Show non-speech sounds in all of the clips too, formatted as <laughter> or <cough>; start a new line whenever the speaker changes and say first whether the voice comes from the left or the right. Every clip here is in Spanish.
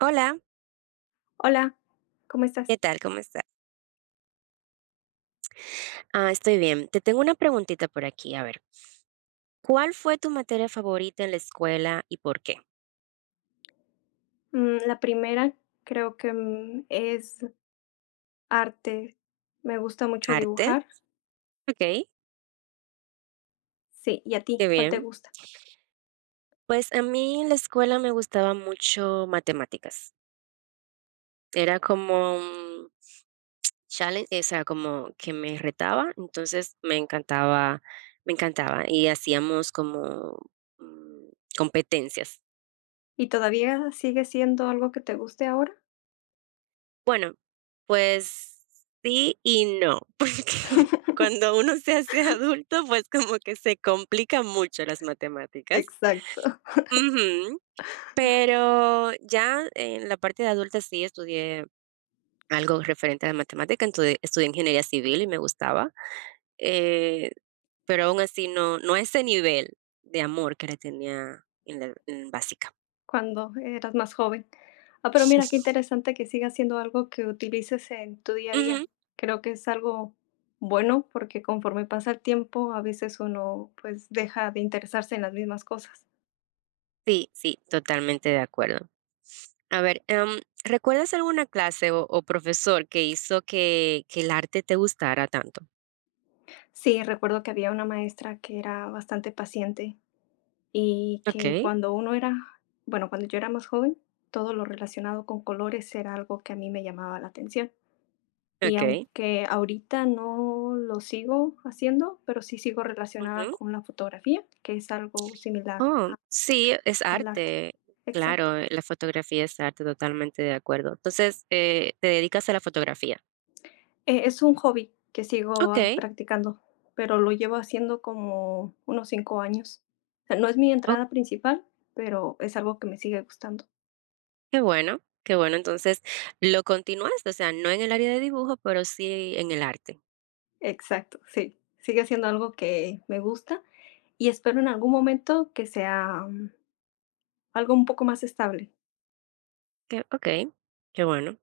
right: Hola,
left: Hola, ¿cómo estás?
right: ¿qué tal? ¿Cómo estás? Ah, estoy bien. Te tengo una preguntita por aquí. A ver, ¿cuál fue tu materia favorita en la escuela y por qué?
left: La primera creo que, es arte. Me gusta mucho
right: ¿Arte?
left: dibujar.
right: <laughs> Ok,
left: Sí, ¿y a ti?
right: qué
left: ¿Cuál te
right: bien.
left: gusta?
right: Pues a mí en la escuela me gustaba mucho matemáticas. Era como un challenge, o sea, como que me retaba, entonces me encantaba, me encantaba. Y hacíamos como mm, competencias.
left: ¿Y todavía sigue siendo algo que te guste ahora?
right: Bueno, pues sí y no, <laughs> porque
left: <laughs>
right: cuando uno se hace adulto, pues como que se complican mucho las matemáticas.
left: Exacto,
right: Ujú. Pero ya en la parte de adulta sí estudié algo referente a la matemática, estudié ingeniería civil y me gustaba, eh, pero aún así no, no a ese nivel de amor que le tenía en básica.
left: cuando eras más joven. Ah, pero mira, qué interesante que siga siendo algo que utilices en tu día a
right: Ujú.
left: día. Creo que es algo bueno, porque conforme pasa el tiempo, a veces uno, pues, deja de interesarse en las mismas cosas.
right: Sí, sí, totalmente de acuerdo. A ver, ¿recuerdas alguna clase o profesor que hizo que el arte te gustara tanto?
left: Sí, recuerdo que había una maestra que era bastante paciente y
right: Ok,
left: que cuando uno era, bueno, cuando yo era más joven, todo lo relacionado con colores era algo que a mí me llamaba la atención. Y
right: ok.
left: aunque ahorita no lo sigo haciendo, pero sí sigo relacionada
right: Ujú.
left: con la fotografía, que es algo similar
right: Oh, sí, es
left: al arte.
right: arte.
left: Exacto.
right: Claro, la fotografía es arte, totalmente de acuerdo. Entonces, te dedicas a la fotografía.
left: Es un hobby que sigo
right: Ok,
left: practicando, pero lo llevo haciendo como unos cinco años. O sea, no es mi
right: oh,
left: entrada principal, pero es algo que me sigue gustando.
right: qué bueno, qué bueno. Entonces, lo continuaste, o sea, no en el área de dibujo, pero sí en el arte.
left: Exacto, sí. Sigue siendo algo que me gusta y espero en algún momento que sea, algo un poco más estable.
right: Ok, qué bueno.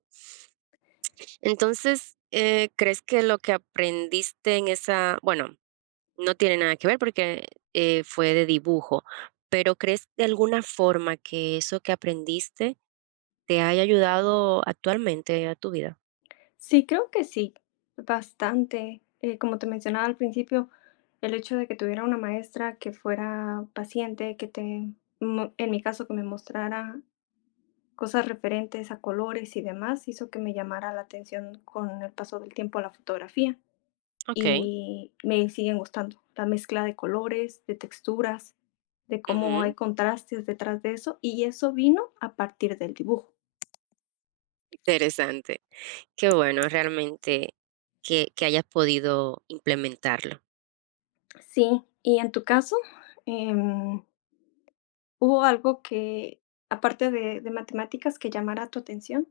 right: Entonces, ¿crees que lo que aprendiste en esa, bueno, no tiene nada que ver porque, fue de dibujo, pero, ¿crees de alguna forma que eso que aprendiste te haya ayudado actualmente a tu vida?
left: Sí, creo que sí, bastante. Como te mencionaba al principio, el hecho de que tuviera una maestra que fuera paciente, en mi caso, que me mostrara cosas referentes a colores y demás, hizo que me llamara la atención con el paso del tiempo la fotografía
right: Okey,
left: y me siguen gustando la mezcla de colores, de texturas, de cómo
right: ujú,
left: hay contrastes detrás de eso, y eso vino a partir del dibujo.
right: interesante. Qué bueno, realmente que hayas podido implementarlo.
left: Sí, y en tu caso, em, ¿hubo algo que, aparte de matemáticas, que llamara tu atención?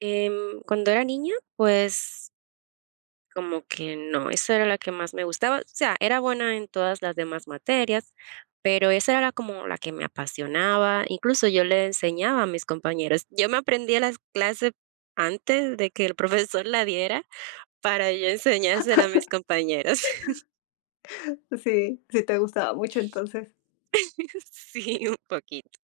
right: Cuando era niña, pues como que no, esa era la que más me gustaba, o sea, era buena en todas las demás materias, pero esa era como la que me apasionaba, incluso yo le enseñaba a mis compañeros. Yo me aprendía las clases antes de que el profesor la diera para yo enseñársela a mis compañeros.
left: Sí, sí te gustaba mucho, entonces.
right: <laughs> Sí, un poquito.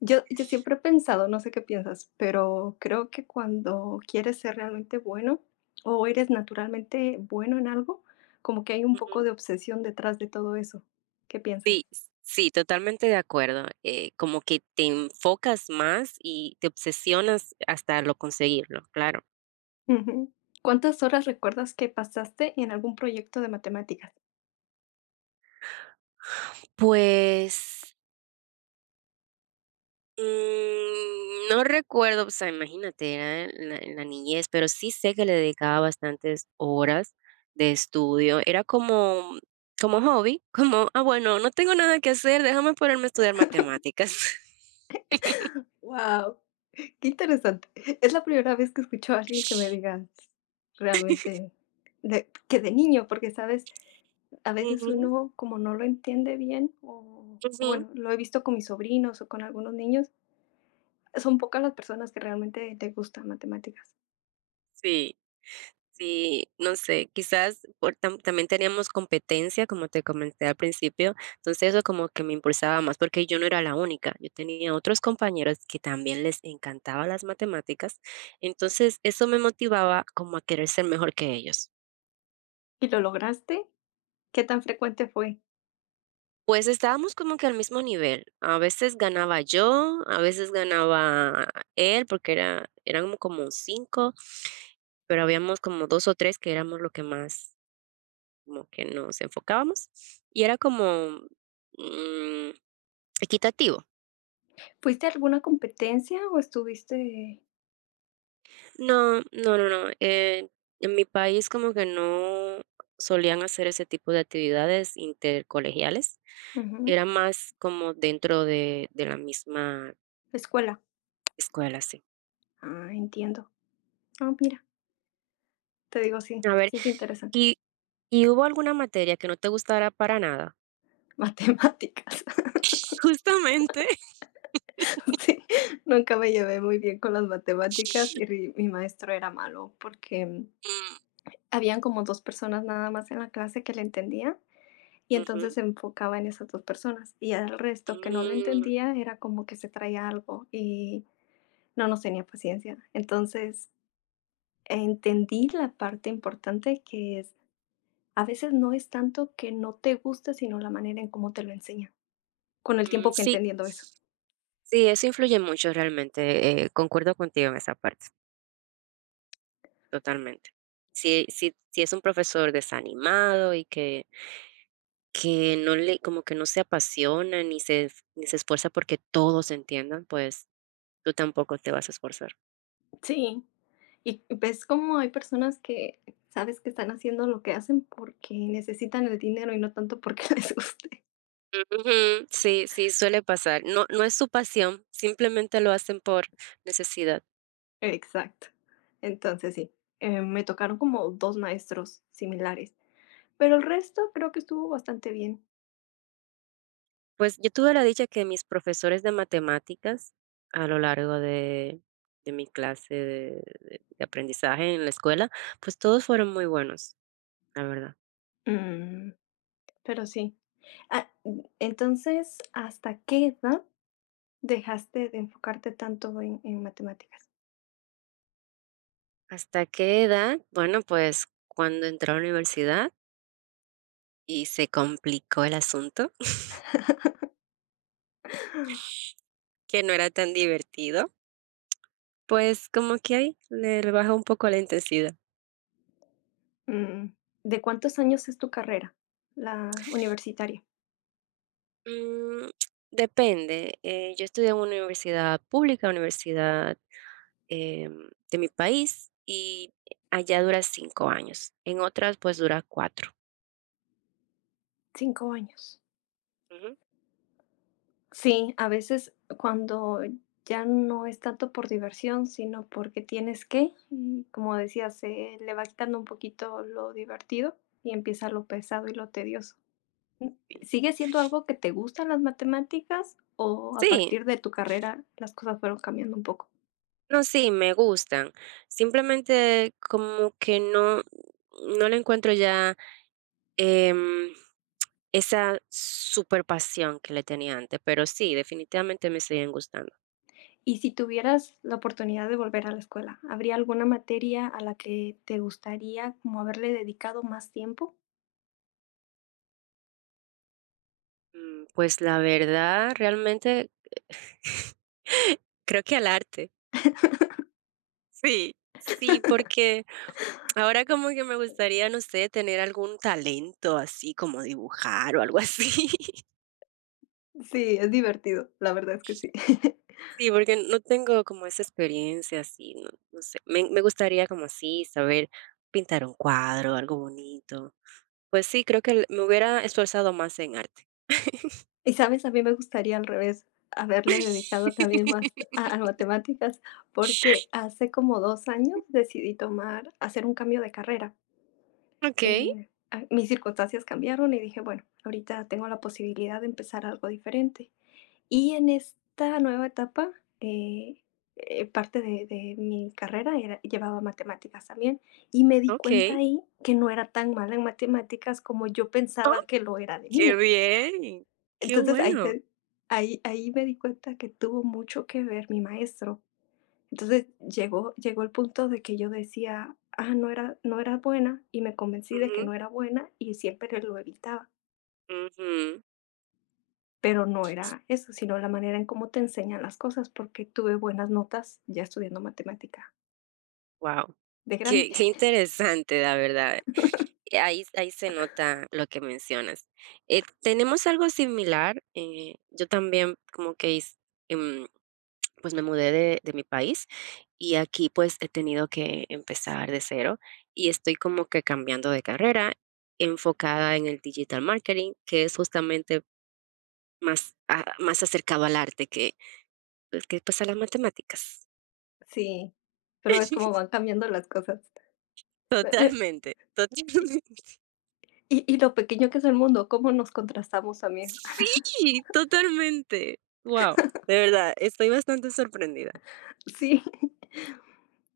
left: Yo siempre he pensado, no sé qué piensas, pero creo que cuando quieres ser realmente bueno, o eres naturalmente bueno en algo, como que hay un poco
right: Ujú.
left: de obsesión detrás de todo eso. ¿Qué
right: Sí,
left: piensas?
right: sí, totalmente de acuerdo, como que te enfocas más y te obsesionas hasta lo conseguirlo, claro.
left: Ujú. ¿Cuántas horas recuerdas que pasaste en algún proyecto de matemáticas?
right: Pues no recuerdo, o sea, imagínate, era en la niñez, pero sí sé que le dedicaba bastantes horas de estudio. Era como hobby, <laughs> como: "Ah, bueno, no tengo nada que hacer, déjame ponerme a estudiar matemáticas". <laughs>
left: ¡Wow! Qué interesante. Es la primera vez que escucho a alguien que me diga realmente de que de niño, porque, ¿sabes? A veces
right: Ujú,
left: uno como no lo entiende bien, o
right: ujú,
left: bueno, lo he visto con mis sobrinos o con algunos niños, son pocas las personas que realmente te gustan matemáticas.
right: sí. Sí, no sé, quizás por también teníamos competencia, como te comenté al principio, entonces eso como que me impulsaba más, porque yo no era la única, yo tenía otros compañeros que también les encantaba las matemáticas, entonces eso me motivaba como a querer ser mejor que ellos.
left: ¿Y lo lograste? ¿Qué tan frecuente fue?
right: Pues estábamos como que al mismo nivel, a veces ganaba yo, a veces ganaba él, porque eran como 5, pero habíamos como 2 o 3 que éramos lo que más como que nos enfocábamos y era como mm, equitativo.
left: ¿Fuiste a alguna competencia o estuviste?
right: No, no, no, no. En mi país como que no solían hacer ese tipo de actividades intercolegiales.
left: Ujú.
right: Era más como dentro de la misma
left: ¿Escuela?
right: escuela, sí.
left: Ah, entiendo. Ah, mira. Te digo, sí,
right: A ver,
left: sí es interesante.
right: ¿y, y hubo alguna materia que no te gustara para nada?
left: Matemáticas. <laughs>
right: <laughs> Justamente.
left: Sí, nunca me llevé muy bien con las matemáticas y mi maestro era malo porque
right: Mm,
left: habían como dos personas nada más en la clase que le entendían y
right: ujú,
left: entonces se enfocaba en esas dos personas y al resto que no le
right: mm,
left: entendía era como que se traía algo y no nos tenía paciencia. Entonces entendí la parte importante que es, a veces no es tanto que no te guste, sino la manera en cómo te lo enseña. Con el
right: mm,
left: tiempo fui
right: sí,
left: entendiendo eso.
right: sí, eso influye mucho realmente. Concuerdo contigo en esa parte. Totalmente. Si es un profesor desanimado y que no le como que no se apasiona ni se esfuerza porque todos entiendan, pues, tú tampoco te vas a esforzar.
left: Sí. Y ves cómo hay personas que sabes que están haciendo lo que hacen porque necesitan el dinero y no tanto porque <laughs> les guste.
right: Ujú, sí, sí, suele pasar. No, no es su pasión, simplemente lo hacen por necesidad.
left: Exacto. Entonces sí, me tocaron como 2 maestros similares, pero el resto creo que estuvo bastante bien.
right: Pues, yo tuve la dicha que mis profesores de matemáticas a lo largo de mi clase de aprendizaje en la escuela, pues, todos fueron muy buenos, la verdad.
left: Mm, pero sí. Entonces, ¿hasta qué edad dejaste de enfocarte tanto en matemáticas?
right: ¿Hasta qué edad? Bueno, pues cuando entró a la universidad y se complicó el asunto, <laughs> que no era tan divertido, pues como que ahí le rebajé un poco la intensidad.
left: Mm, ¿De cuántos años es tu carrera, la universitaria?
right: Mm, Depende. Yo estudié en una universidad pública, universidad de mi país, y allá dura 5 años. En otras, pues dura cuatro.
left: Cinco años.
right: Ujú.
left: Sí, a veces cuando ya no es tanto por diversión, sino porque tienes que, y como decías, se le va quitando un poquito lo divertido y empieza lo pesado y lo tedioso. Mm,
right: Sí,
left: ¿Sigue siendo algo que te gustan las matemáticas o a
right: sí,
left: partir de tu carrera las cosas fueron cambiando un poco?
right: no, sí, me gustan. Simplemente como que no, no le encuentro ya Em, esa super pasión que le tenía antes, pero sí, definitivamente me siguen gustando.
left: Y si tuvieras la oportunidad de volver a la escuela, ¿habría alguna materia a la que te gustaría como haberle dedicado más tiempo?
right: Pues la verdad, realmente <laughs> creo que al arte. Sí, sí, porque ahora como que me gustaría, no sé, tener algún talento así como dibujar o algo así. <laughs>
left: Sí, es divertido, la verdad es que sí. <laughs>
right: Sí, porque no tengo como esa experiencia así, no, no sé. Me gustaría como así saber pintar un cuadro, algo bonito. Pues sí, creo que me hubiera esforzado más en arte.
left: Y, ¿sabes? A mí me gustaría al revés, haberle dedicado también más a
right: <laughs>
left: matemáticas, porque hace como 2 años decidí tomar hacer un cambio de carrera.
right: Okey,
left: Mis circunstancias cambiaron y dije: "Bueno, ahorita tengo la posibilidad de empezar algo diferente". Y en esta nueva etapa, eh parte de mi carrera era llevaba matemáticas también, y me di cuenta
right: okey,
left: ahí que no era tan mala en matemáticas como yo pensaba que lo era de
right: qué
left: niña.
right: bien, qué
left: Entonces, ahí
right: bueno.
left: te ahí ahí me di cuenta que tuvo mucho que ver mi maestro. Entonces, llegó el punto de que yo decía: "Ah, no era buena", y me convencí de que
right: Ujú,
left: no era buena y siempre lo evitaba,
right: ujú.
left: pero no era eso, sino la manera en cómo te enseñan las cosas, porque tuve buenas notas ya estudiando matemática
right: Guau,
left: de grande.
right: qué
left: <laughs>
right: qué interesante, la verdad. Ahí se nota lo que mencionas. Tenemos algo similar, yo también como que hice, em pues me mudé de mi país y aquí pues he tenido que empezar de cero y estoy como que cambiando de carrera enfocada en el digital marketing, que es justamente más, más acercado al arte que pues a las matemáticas.
left: Sí, pero es cómo
right: <laughs>
left: van cambiando las cosas. Me me
right: Totalmente,
left: y
right: totalmente.
left: y lo pequeño que es el mundo, cómo nos contrastamos también.
right: Sí, totalmente. Wow, de verdad, estoy bastante sorprendida.
left: <laughs> Sí.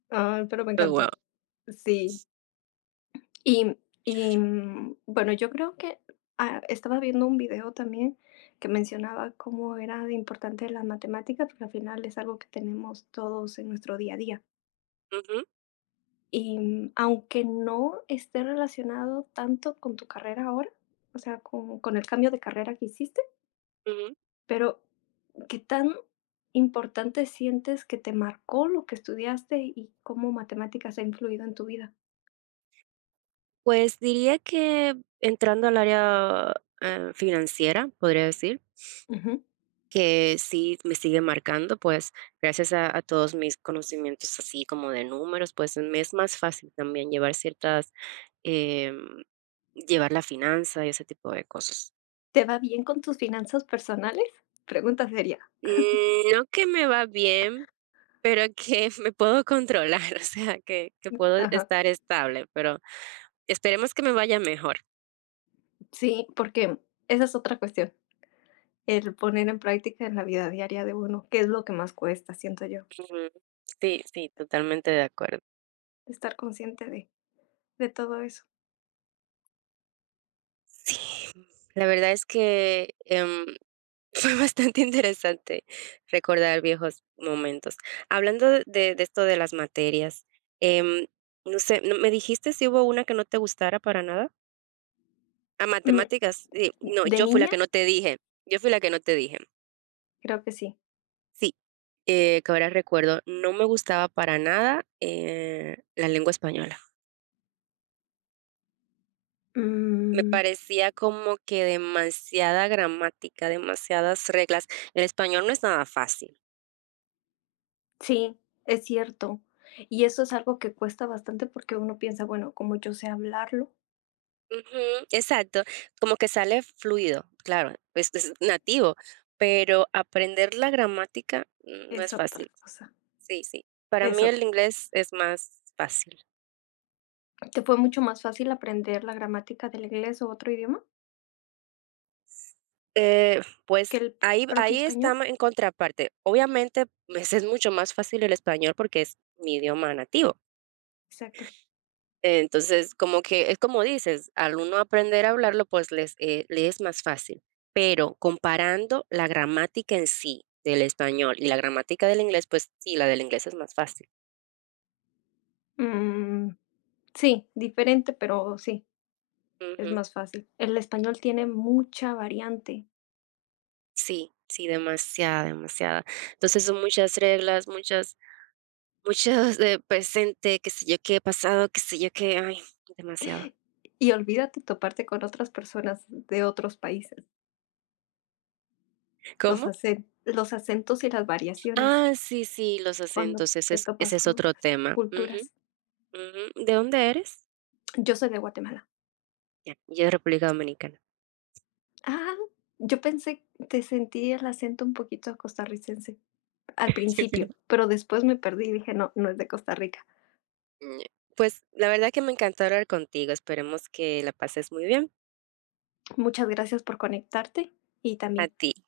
left: Ay, pero me
right: Wow.
left: encantó. Sí. Y y bueno, yo creo que, estaba viendo un video también que mencionaba cómo era de importante la matemática, porque al final es algo que tenemos todos en nuestro día a día. Y, aunque no esté relacionado tanto con tu carrera ahora, o sea, con el cambio de carrera que hiciste, pero, ¿qué tan importante sientes que te marcó lo que estudiaste y cómo matemáticas ha influido en tu vida?
right: Pues diría que entrando al área financiera, podría decir
left: Ujú.
right: que sí me sigue marcando, pues, gracias a todos mis conocimientos así como de números, pues, me es más fácil también llevar ciertas, em, llevar la finanza y ese tipo de cosas.
left: ¿Te va bien con tus finanzas personales? Pregunta seria.
right: No que me va bien, pero que <laughs> me puedo controlar, <laughs> o sea, que puedo
left: Ajá.
right: estar estable, pero esperemos que me vaya mejor.
left: Sí, porque esa es otra cuestión, el poner en práctica en la vida diaria de uno, que es lo que más cuesta, siento yo,
right: Ujú. Sí, sí, totalmente de acuerdo.
left: estar consciente de todo eso.
right: Sí, la verdad es que, fue bastante <laughs> interesante recordar viejos momentos. Hablando de esto de las materias, em, no sé, ¿no me dijiste si hubo una que no te gustara para nada? A
left: Mm,
right: matemáticas, sí, no,
left: de
right: yo fui la
left: niña,
right: que no te dije, yo fui la que no te dije.
left: creo que sí.
right: Sí, que ahora recuerdo, no me gustaba para nada, la lengua española. Me
left: Mm,
right: parecía como que demasiada gramática, demasiadas reglas. El español no es nada fácil.
left: sí, es cierto. Y eso es algo que cuesta bastante porque uno piensa, bueno, como yo sé hablarlo,
right: Ujú, exacto, como que sale fluido, claro, pues es nativo, pero aprender la gramática no
left: es
right: es
left: otra
right: fácil.
left: cosa,
right: Sí, sí. Para
left: es
right: mí el
left: otra.
right: inglés es más fácil.
left: ¿Te fue mucho más fácil aprender la gramática del inglés o otro idioma que
right: Pues
left: el
right: ahí
left: propio
right: ahí
left: español?
right: estamos en contraparte. Obviamente, pues, es mucho más fácil el español porque es mi idioma nativo.
left: Exacto.
right: Entonces, como que es como dices, al uno aprender a hablarlo, pues le es más fácil. Pero comparando la gramática en sí del español y la gramática del inglés, pues sí, la del inglés es más fácil.
left: Mm, sí, diferente, pero sí. Es
right: Ujú.
left: más fácil. El español tiene mucha variante.
right: Sí, sí, demasiada, demasiada. Entonces son muchas reglas, muchas, <laughs> muchas de presente, qué sé yo qué, pasado, qué sé yo qué, ay, demasiado.
left: Y olvídate toparte con otras personas de otros países. Los
right: ¿Cómo?
left: acen los acentos y las variaciones
right: Ah, sí, sí, los
left: cuando
right: acentos, ese
left: te
right: es, ese
left: topas
right: es
left: con
right: otro
left: otras
right: tema. Ujú,
left: culturas.
right: ujú. ¿De dónde eres?
left: Yo soy de Guatemala.
right: Ya, yo de República Dominicana.
left: Ah, yo pensé te sentí el acento un poquito costarricense al principio,
right: <laughs>
left: pero después me perdí y dije: "No, no es de Costa Rica".
right: Mm, pues, la verdad que me encantó hablar contigo, esperemos que la pases muy bien.
left: Muchas gracias por conectarte y
right: A
left: también
right: ti. Bye.